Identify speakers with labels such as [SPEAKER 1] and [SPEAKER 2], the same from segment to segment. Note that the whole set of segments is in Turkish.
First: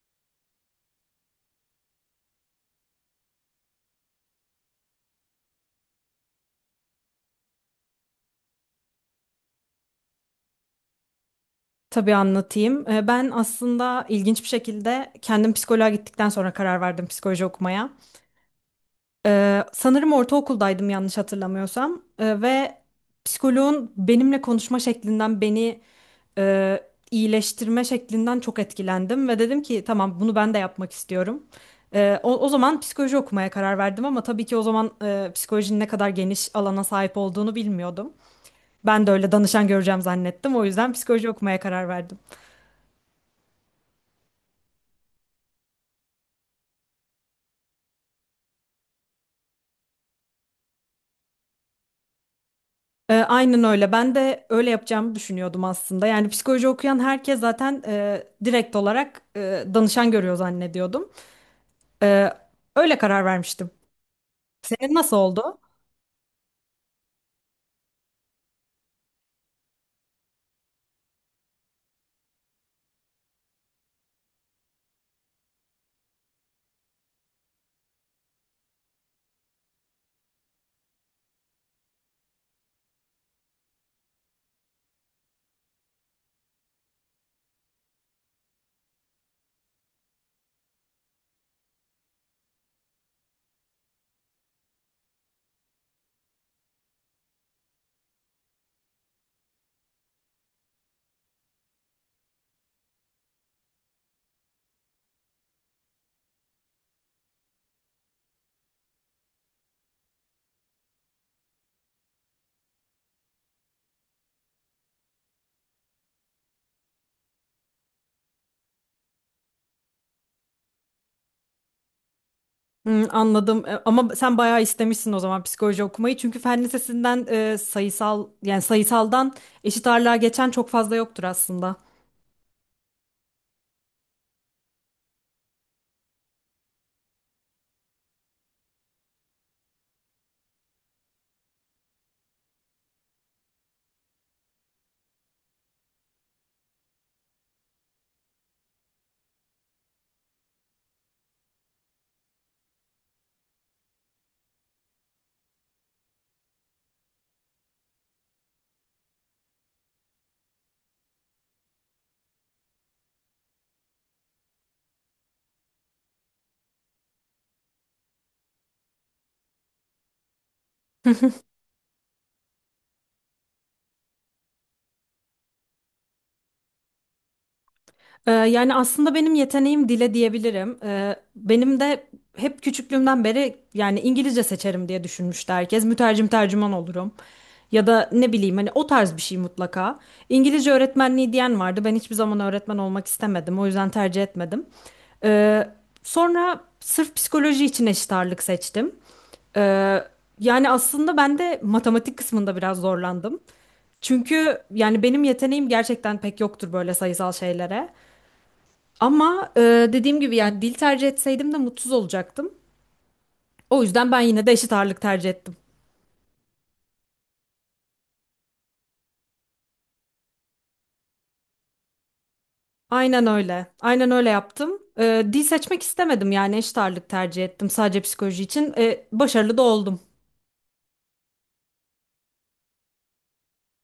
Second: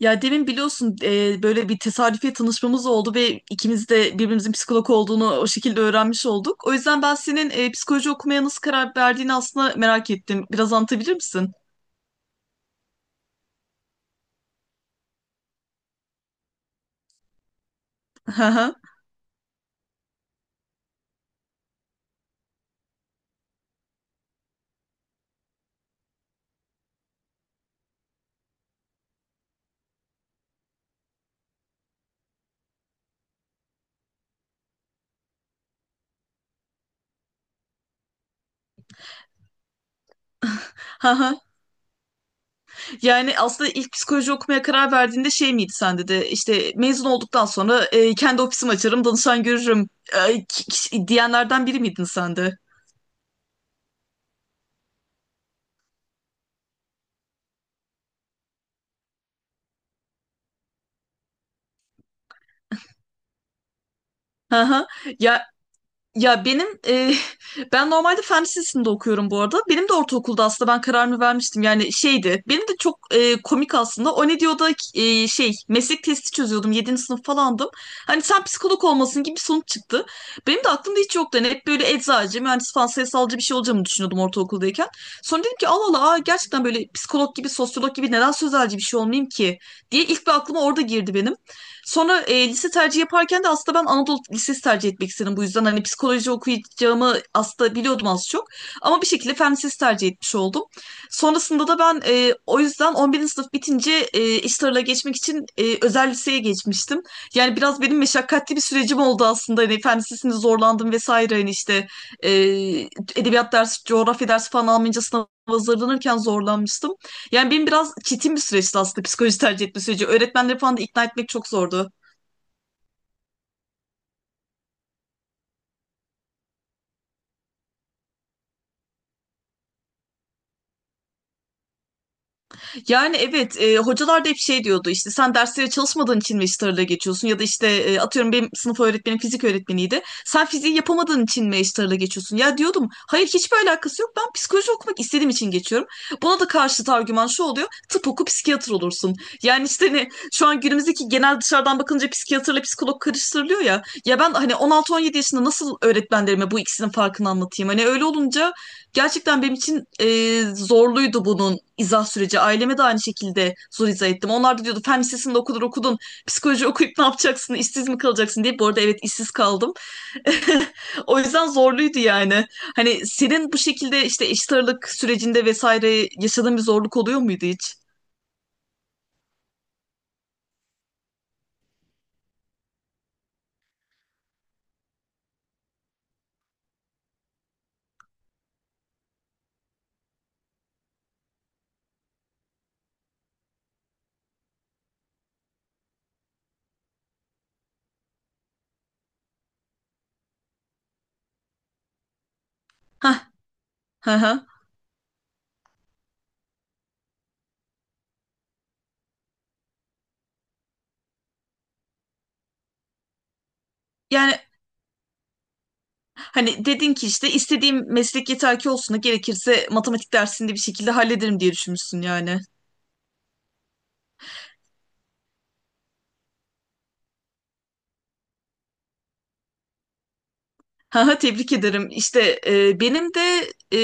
[SPEAKER 1] Ya demin biliyorsun böyle bir tesadüfiye tanışmamız oldu ve ikimiz de birbirimizin psikolog olduğunu o şekilde öğrenmiş olduk. O yüzden ben senin psikoloji okumaya nasıl karar verdiğini aslında merak ettim. Biraz anlatabilir misin?
[SPEAKER 2] Tabii anlatayım. Ben aslında ilginç bir şekilde kendim psikoloğa gittikten sonra karar verdim psikoloji okumaya.
[SPEAKER 1] Haha.
[SPEAKER 2] Sanırım ortaokuldaydım yanlış hatırlamıyorsam. Ve psikoloğun benimle konuşma şeklinden beni e, iyileştirme şeklinden çok etkilendim. Ve dedim ki tamam bunu ben de yapmak istiyorum. O zaman psikoloji okumaya karar verdim ama tabii ki o zaman psikolojinin ne kadar geniş alana sahip olduğunu bilmiyordum. Ben de öyle danışan göreceğim zannettim. O yüzden psikoloji
[SPEAKER 1] Haha.
[SPEAKER 2] okumaya karar verdim.
[SPEAKER 1] Yani aslında ilk psikoloji okumaya karar verdiğinde şey miydi sende de işte mezun olduktan sonra kendi ofisimi açarım, danışan görürüm, diyenlerden biri miydin sen de?
[SPEAKER 2] Aynen öyle. Ben de öyle yapacağımı düşünüyordum aslında. Yani psikoloji okuyan herkes zaten direkt olarak danışan görüyor zannediyordum. E, Öyle karar vermiştim.
[SPEAKER 1] Haha.
[SPEAKER 2] Senin nasıl
[SPEAKER 1] Ya
[SPEAKER 2] oldu?
[SPEAKER 1] Ya benim ben normalde fen lisesinde okuyorum bu arada. Benim de ortaokulda aslında ben kararımı vermiştim. Yani şeydi. Benim de çok komik aslında. O ne diyor, meslek testi çözüyordum. Yedinci sınıf falandım. Hani sen psikolog olmasın gibi bir sonuç çıktı. Benim de aklımda hiç yoktu. Hani hep böyle eczacı, mühendis falan sayısalcı bir şey olacağımı düşünüyordum ortaokuldayken. Sonra dedim ki Allah Allah aa, gerçekten böyle psikolog gibi, sosyolog gibi neden sözelci bir şey olmayayım ki diye ilk bir aklıma orada girdi benim. Sonra lise tercihi yaparken de aslında ben Anadolu Lisesi tercih etmek istedim. Bu yüzden hani psikoloji okuyacağımı aslında biliyordum az çok. Ama bir şekilde fen lisesi tercih etmiş oldum. Sonrasında da ben, o yüzden 11. sınıf bitince iş tarla geçmek için özel liseye geçmiştim. Yani biraz benim meşakkatli bir sürecim oldu aslında. Hani fen lisesinde zorlandım vesaire. Hani işte e, edebiyat dersi, coğrafya dersi falan almayınca sınava hazırlanırken zorlanmıştım. Yani benim biraz çetin bir süreçti aslında psikoloji tercih etme süreci. Öğretmenleri falan da ikna etmek çok zordu.
[SPEAKER 2] Hmm, anladım. Ama sen bayağı istemişsin o zaman psikoloji okumayı. Çünkü fen lisesinden sayısal yani sayısaldan eşit ağırlığa geçen çok fazla yoktur aslında.
[SPEAKER 1] Yani evet, hocalar da hep şey diyordu işte sen derslere çalışmadığın için Magister'la geçiyorsun ya da işte, atıyorum benim sınıf öğretmenim fizik öğretmeniydi. Sen fiziği yapamadığın için Magister'la geçiyorsun. Ya diyordum hayır hiçbir alakası yok ben psikoloji okumak istediğim için geçiyorum. Buna da karşıt argüman şu oluyor tıp oku psikiyatr olursun. Yani işte hani şu an günümüzdeki genel dışarıdan bakınca psikiyatrla psikolog karıştırılıyor ya. Ya ben hani 16-17 yaşında nasıl öğretmenlerime bu ikisinin farkını anlatayım? Hani öyle olunca gerçekten benim için zorluydu bunun izah süreci. Aileme de aynı şekilde zor izah ettim. Onlar da diyordu fen lisesinde okudun okudun. Psikoloji okuyup ne yapacaksın? İşsiz mi kalacaksın diye. Bu arada evet işsiz kaldım. O yüzden zorluydu yani. Hani senin bu şekilde işte eşit ağırlık sürecinde vesaire yaşadığın bir zorluk oluyor muydu hiç?
[SPEAKER 2] Yani aslında benim yeteneğim dile diyebilirim. Benim de hep küçüklüğümden beri yani İngilizce seçerim diye düşünmüştü herkes. Mütercim tercüman olurum. Ya da ne bileyim hani o tarz bir şey mutlaka. İngilizce öğretmenliği diyen vardı. Ben hiçbir zaman öğretmen olmak istemedim. O yüzden tercih etmedim. Ee, Sonra sırf psikoloji için eşit ağırlık seçtim. Ee, Yani aslında ben de matematik kısmında biraz
[SPEAKER 1] Hah,
[SPEAKER 2] zorlandım.
[SPEAKER 1] hı hı.
[SPEAKER 2] Çünkü yani benim yeteneğim gerçekten pek yoktur böyle sayısal şeylere. Ama dediğim gibi yani dil tercih etseydim de mutsuz olacaktım. O yüzden ben
[SPEAKER 1] Yani
[SPEAKER 2] yine de eşit ağırlık tercih ettim.
[SPEAKER 1] hani dedin ki işte istediğim meslek yeter ki olsun da gerekirse matematik dersini de bir şekilde hallederim diye düşünmüşsün yani.
[SPEAKER 2] Aynen öyle. Aynen öyle yaptım. Dil seçmek istemedim yani eşit ağırlık tercih ettim sadece psikoloji için. Başarılı da oldum.
[SPEAKER 1] Ha ha, tebrik ederim. İşte benim de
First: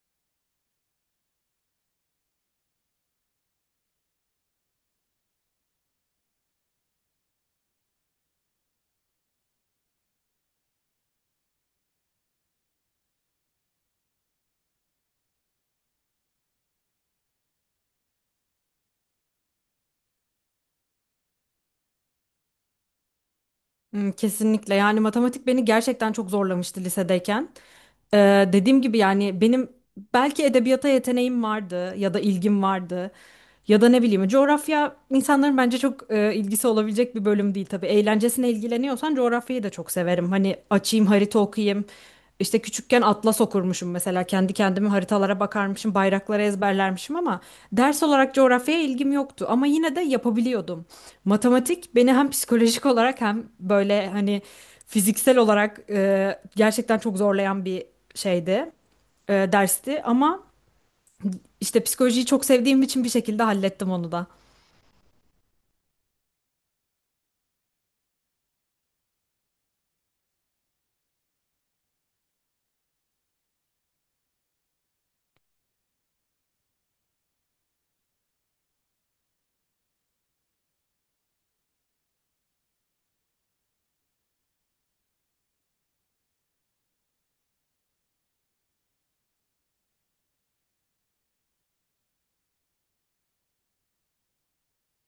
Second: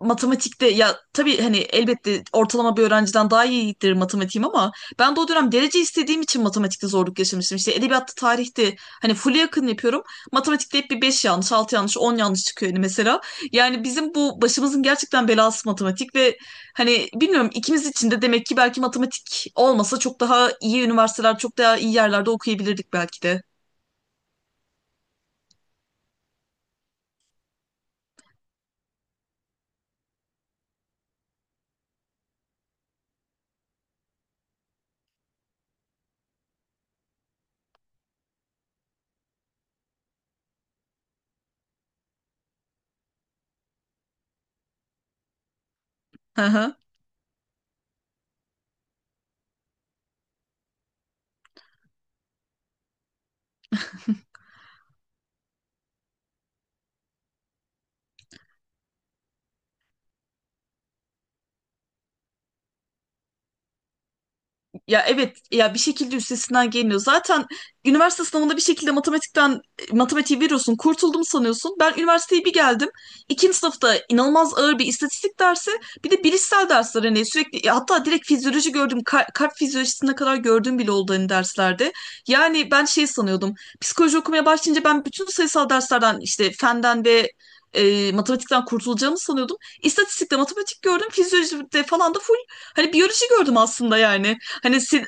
[SPEAKER 1] matematikte, ya tabii hani elbette ortalama bir öğrenciden daha iyidir matematiğim ama ben de o dönem derece istediğim için matematikte zorluk yaşamıştım. İşte edebiyatta, tarihte hani full'e yakın yapıyorum. Matematikte hep bir 5 yanlış, 6 yanlış, 10 yanlış çıkıyor hani mesela. Yani bizim bu başımızın gerçekten belası matematik ve hani bilmiyorum ikimiz için de demek ki belki matematik olmasa çok daha iyi üniversiteler, çok daha iyi yerlerde okuyabilirdik belki de.
[SPEAKER 2] Hmm, kesinlikle yani matematik beni gerçekten çok zorlamıştı lisedeyken. E, Dediğim gibi yani benim belki edebiyata yeteneğim vardı ya da ilgim vardı. Ya da ne bileyim coğrafya insanların bence çok ilgisi olabilecek bir bölüm değil tabii. Eğlencesine ilgileniyorsan coğrafyayı da çok severim. Hani açayım harita okuyayım. İşte küçükken atlas okurmuşum mesela kendi kendime haritalara bakarmışım, bayrakları
[SPEAKER 1] Hı hı.
[SPEAKER 2] ezberlermişim ama ders olarak coğrafyaya ilgim yoktu ama yine de yapabiliyordum. Matematik beni hem psikolojik olarak hem böyle hani fiziksel olarak gerçekten çok zorlayan bir şeydi, dersti ama işte psikolojiyi çok sevdiğim için bir şekilde hallettim onu da.
[SPEAKER 1] Ya evet, ya bir şekilde üstesinden geliniyor. Zaten üniversite sınavında bir şekilde matematiği veriyorsun. Kurtuldum sanıyorsun. Ben üniversiteye bir geldim. İkinci sınıfta inanılmaz ağır bir istatistik dersi, bir de bilişsel dersler hani sürekli ya hatta direkt fizyoloji gördüm. Kalp fizyolojisine kadar gördüğüm bile oldu hani derslerde. Yani ben şey sanıyordum. Psikoloji okumaya başlayınca ben bütün sayısal derslerden işte fenden ve matematikten kurtulacağımı sanıyordum. İstatistikte matematik gördüm, fizyolojide falan da full hani biyoloji gördüm aslında yani. Hani sen-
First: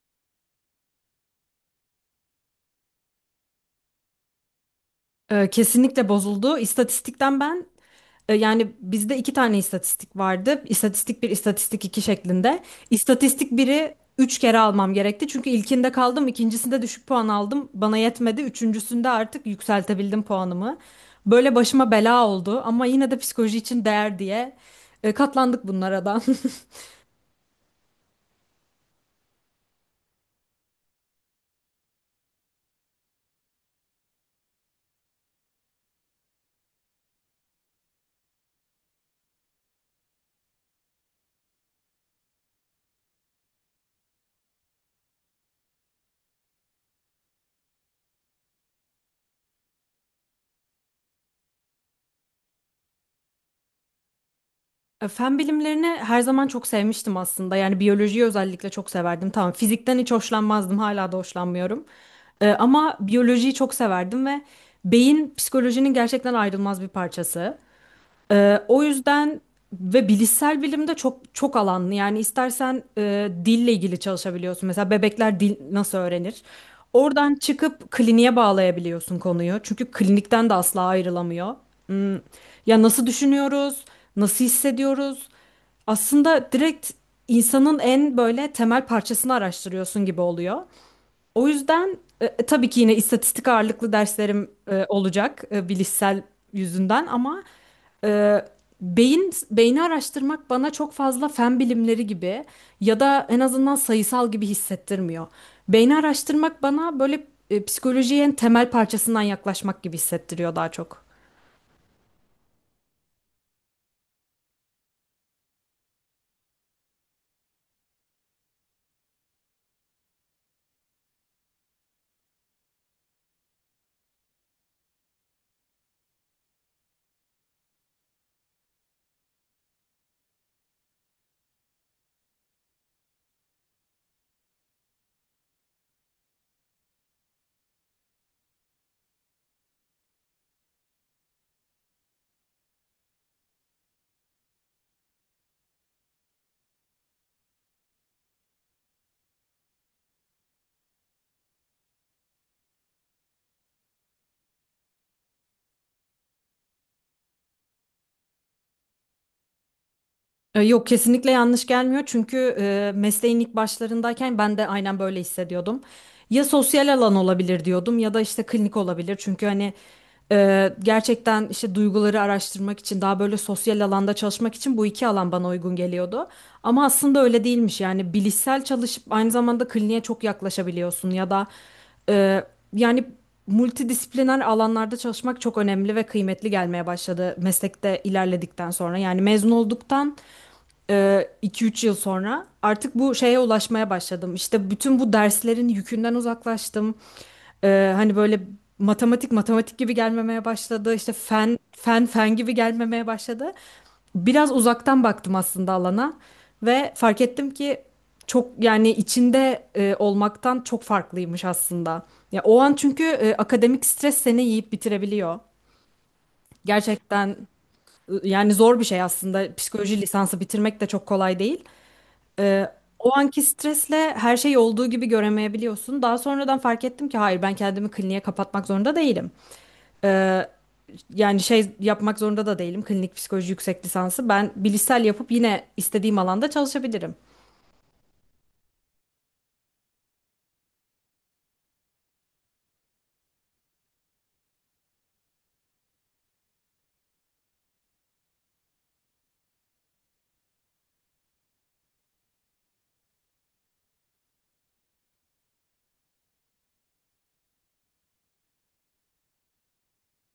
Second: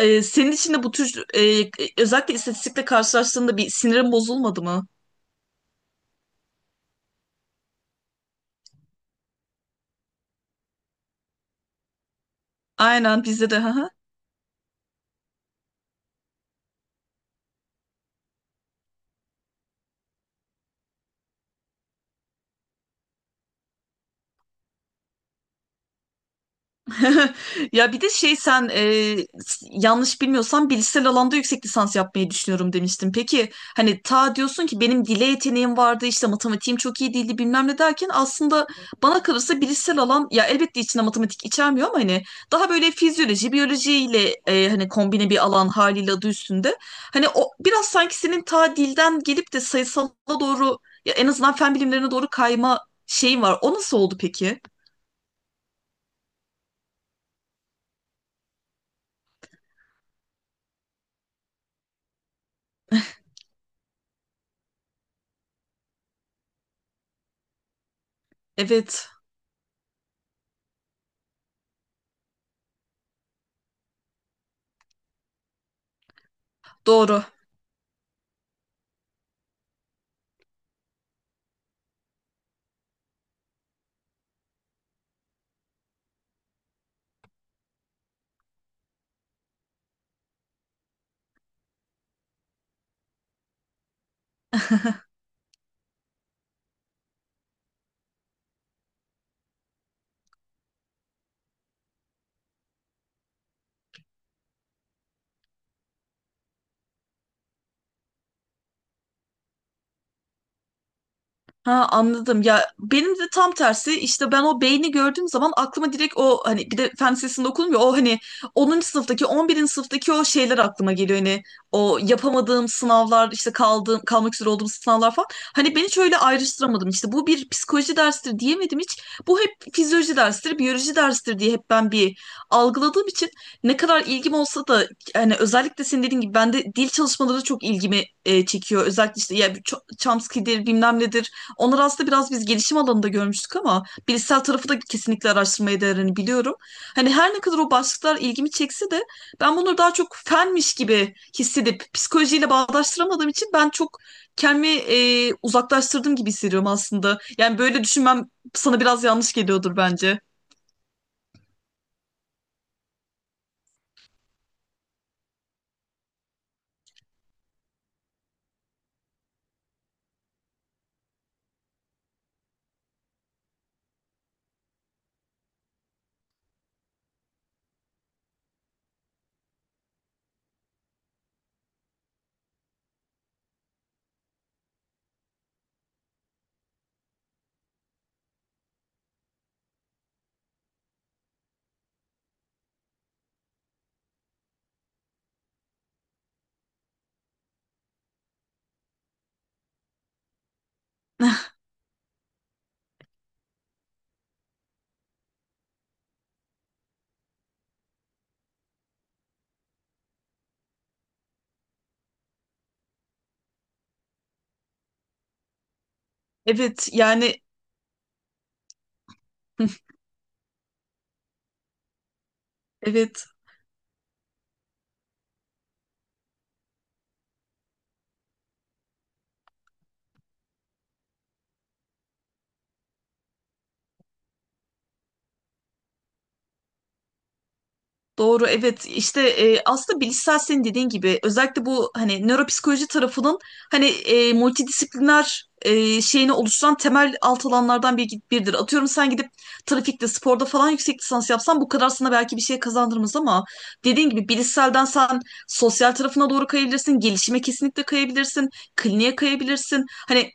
[SPEAKER 1] senin için de bu tür, özellikle istatistikle karşılaştığında bir sinirin bozulmadı mı?
[SPEAKER 2] Kesinlikle bozuldu. İstatistikten ben yani bizde 2 tane istatistik vardı. İstatistik bir, istatistik 2 şeklinde.
[SPEAKER 1] Aynen bizde
[SPEAKER 2] İstatistik
[SPEAKER 1] de.
[SPEAKER 2] biri 3 kere almam gerekti. Çünkü ilkinde kaldım, ikincisinde düşük puan aldım. Bana yetmedi. Üçüncüsünde artık yükseltebildim puanımı. Böyle başıma bela oldu ama yine de psikoloji için değer diye katlandık bunlara da.
[SPEAKER 1] Ya bir de şey sen, yanlış bilmiyorsam bilişsel alanda yüksek lisans yapmayı düşünüyorum demiştin. Peki hani ta diyorsun ki benim dile yeteneğim vardı işte matematiğim çok iyi değildi bilmem ne derken aslında bana kalırsa bilişsel alan ya elbette içinde matematik içermiyor ama hani daha böyle fizyoloji biyolojiyle hani kombine bir alan haliyle adı üstünde. Hani o biraz sanki senin ta dilden gelip de sayısala doğru, ya en azından fen bilimlerine doğru kayma şeyin var. O nasıl oldu peki?
[SPEAKER 2] Fen bilimlerini her zaman çok sevmiştim aslında. Yani biyolojiyi özellikle çok severdim. Tamam, fizikten hiç hoşlanmazdım, hala da hoşlanmıyorum. Ama biyolojiyi çok severdim ve beyin psikolojinin gerçekten ayrılmaz bir parçası. E, o
[SPEAKER 1] Evet
[SPEAKER 2] yüzden ve bilişsel bilimde çok çok alanlı. Yani istersen dille ilgili çalışabiliyorsun. Mesela bebekler dil nasıl öğrenir?
[SPEAKER 1] doğru.
[SPEAKER 2] Oradan çıkıp kliniğe bağlayabiliyorsun konuyu. Çünkü klinikten de asla ayrılamıyor. Hmm, ya nasıl düşünüyoruz? Nasıl hissediyoruz? Aslında direkt insanın en böyle temel parçasını araştırıyorsun gibi oluyor. O yüzden tabii ki yine istatistik ağırlıklı derslerim olacak bilişsel yüzünden ama e, beyin beyni araştırmak bana çok fazla fen bilimleri gibi ya da en azından sayısal gibi hissettirmiyor. Beyni araştırmak bana böyle psikolojiye en temel parçasından yaklaşmak gibi hissettiriyor daha çok.
[SPEAKER 1] Ha anladım. Ya benim de tam tersi işte ben o beyni gördüğüm zaman aklıma direkt o hani bir de fen lisesinde okudum ya o hani 10. sınıftaki 11. sınıftaki o şeyler aklıma geliyor. Hani o yapamadığım sınavlar işte kaldığım kalmak üzere olduğum sınavlar falan. Hani beni hiç öyle ayrıştıramadım. İşte bu bir psikoloji dersidir diyemedim hiç. Bu hep fizyoloji dersidir, biyoloji dersidir diye hep ben bir algıladığım için ne kadar ilgim olsa da hani özellikle senin dediğin gibi bende dil çalışmaları çok ilgimi çekiyor. Özellikle işte ya bir Chomsky'dir bilmem nedir. Onları aslında biraz biz gelişim alanında görmüştük ama bilişsel tarafı da kesinlikle araştırmaya değerini biliyorum. Hani her ne kadar o başlıklar ilgimi çekse de ben bunları daha çok fenmiş gibi hissedip psikolojiyle bağdaştıramadığım için ben çok kendimi uzaklaştırdım gibi hissediyorum aslında. Yani böyle düşünmem sana biraz yanlış geliyordur bence.
[SPEAKER 2] Yok kesinlikle yanlış gelmiyor çünkü mesleğin ilk başlarındayken ben de aynen böyle hissediyordum. Ya sosyal alan olabilir diyordum ya da işte klinik olabilir çünkü hani gerçekten işte duyguları araştırmak için daha böyle sosyal alanda çalışmak için bu iki alan bana uygun geliyordu. Ama aslında öyle değilmiş yani bilişsel çalışıp aynı zamanda kliniğe çok yaklaşabiliyorsun ya da e, yani multidisipliner alanlarda çalışmak çok önemli ve kıymetli gelmeye başladı meslekte ilerledikten sonra yani mezun olduktan 2-3 yıl sonra artık bu şeye ulaşmaya başladım. İşte bütün bu derslerin yükünden uzaklaştım. Hani böyle matematik matematik gibi gelmemeye başladı. İşte fen fen fen gibi gelmemeye başladı. Biraz uzaktan baktım aslında alana ve fark ettim ki çok yani içinde olmaktan çok farklıymış aslında. Ya o an çünkü akademik stres seni yiyip bitirebiliyor.
[SPEAKER 1] Evet
[SPEAKER 2] Gerçekten
[SPEAKER 1] yani.
[SPEAKER 2] yani zor bir şey aslında. Psikoloji lisansı bitirmek de çok kolay değil. Ee, O
[SPEAKER 1] Evet.
[SPEAKER 2] anki stresle her şey olduğu gibi göremeyebiliyorsun. Daha sonradan fark ettim ki hayır ben kendimi kliniğe kapatmak zorunda değilim. Ee, Yani şey yapmak zorunda da değilim. Klinik psikoloji yüksek lisansı. Ben bilişsel yapıp yine istediğim alanda çalışabilirim.
[SPEAKER 1] Doğru evet, işte aslında bilişsel senin dediğin gibi özellikle bu hani nöropsikoloji tarafının hani multidisipliner şeyini oluşturan temel alt alanlardan biridir. Atıyorum sen gidip trafikte sporda falan yüksek lisans yapsan bu kadar sana belki bir şey kazandırmaz ama dediğin gibi bilişselden sen sosyal tarafına doğru kayabilirsin, gelişime kesinlikle kayabilirsin, kliniğe kayabilirsin. Hani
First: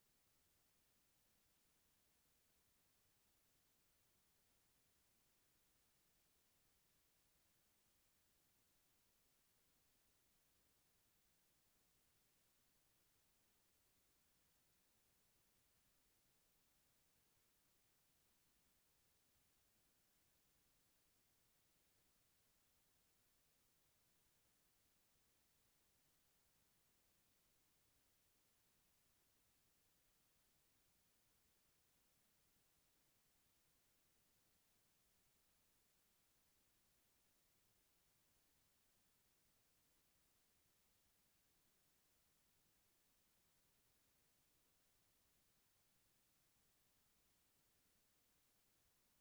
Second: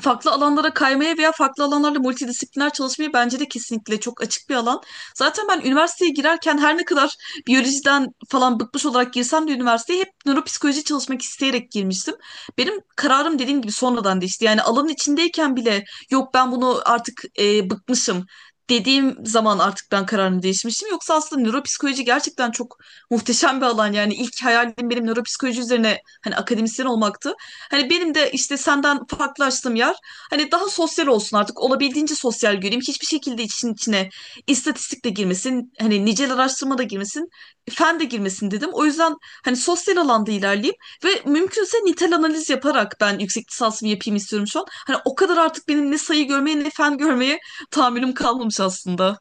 [SPEAKER 1] farklı alanlara kaymaya veya farklı alanlarla multidisipliner çalışmayı bence de kesinlikle çok açık bir alan. Zaten ben üniversiteye girerken her ne kadar biyolojiden falan bıkmış olarak girsem de üniversiteye hep nöropsikoloji çalışmak isteyerek girmiştim. Benim kararım dediğim gibi sonradan değişti. Yani alanın içindeyken bile yok ben bunu artık, bıkmışım dediğim zaman artık ben kararımı değişmiştim. Yoksa aslında nöropsikoloji gerçekten çok muhteşem bir alan. Yani ilk hayalim benim nöropsikoloji üzerine hani akademisyen olmaktı. Hani benim de işte senden farklılaştığım yer hani daha sosyal olsun artık olabildiğince sosyal göreyim. Hiçbir şekilde için içine istatistik de girmesin, hani nicel araştırma da girmesin, fen de girmesin dedim. O yüzden hani sosyal alanda ilerleyeyim ve mümkünse nitel analiz yaparak ben yüksek lisansımı yapayım istiyorum şu an. Hani o kadar artık benim ne sayı görmeye ne fen görmeye tahammülüm kalmamış aslında.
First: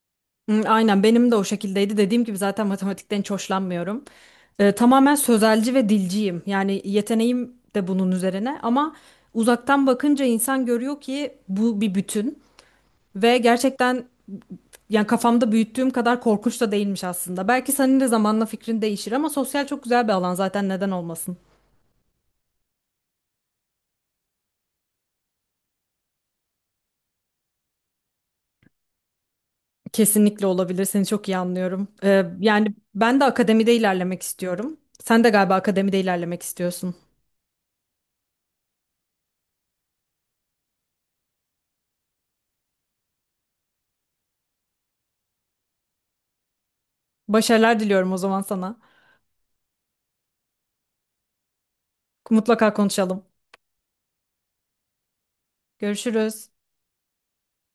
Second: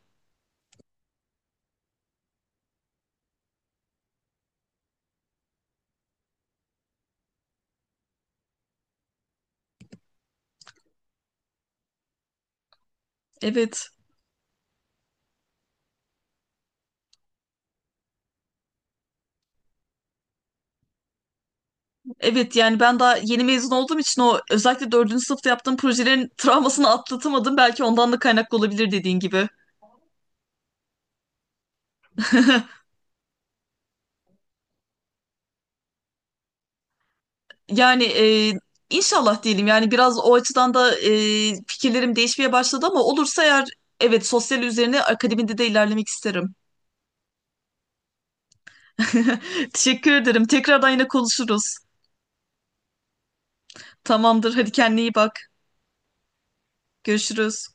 [SPEAKER 2] Hı, aynen benim de o şekildeydi. Dediğim gibi zaten matematikten hiç hoşlanmıyorum. Tamamen sözelci ve dilciyim. Yani yeteneğim de bunun üzerine ama uzaktan bakınca insan görüyor ki bu bir bütün. Ve
[SPEAKER 1] Evet.
[SPEAKER 2] gerçekten yani kafamda büyüttüğüm kadar korkunç da değilmiş aslında. Belki senin de zamanla fikrin değişir ama sosyal çok güzel bir alan zaten neden olmasın?
[SPEAKER 1] Evet yani ben daha yeni mezun olduğum için o özellikle dördüncü sınıfta yaptığım projelerin travmasını atlatamadım. Belki ondan da kaynaklı olabilir dediğin gibi.
[SPEAKER 2] Kesinlikle olabilir. Seni çok iyi anlıyorum. Yani ben de akademide ilerlemek istiyorum. Sen de galiba akademide ilerlemek istiyorsun.
[SPEAKER 1] Yani, inşallah diyelim yani biraz o açıdan da fikirlerim değişmeye başladı ama olursa eğer evet sosyal üzerine akademide de ilerlemek isterim.
[SPEAKER 2] Başarılar diliyorum o zaman sana.
[SPEAKER 1] Teşekkür ederim. Tekrardan yine konuşuruz.
[SPEAKER 2] Mutlaka konuşalım.
[SPEAKER 1] Tamamdır. Hadi kendine iyi bak.
[SPEAKER 2] Görüşürüz.
[SPEAKER 1] Görüşürüz.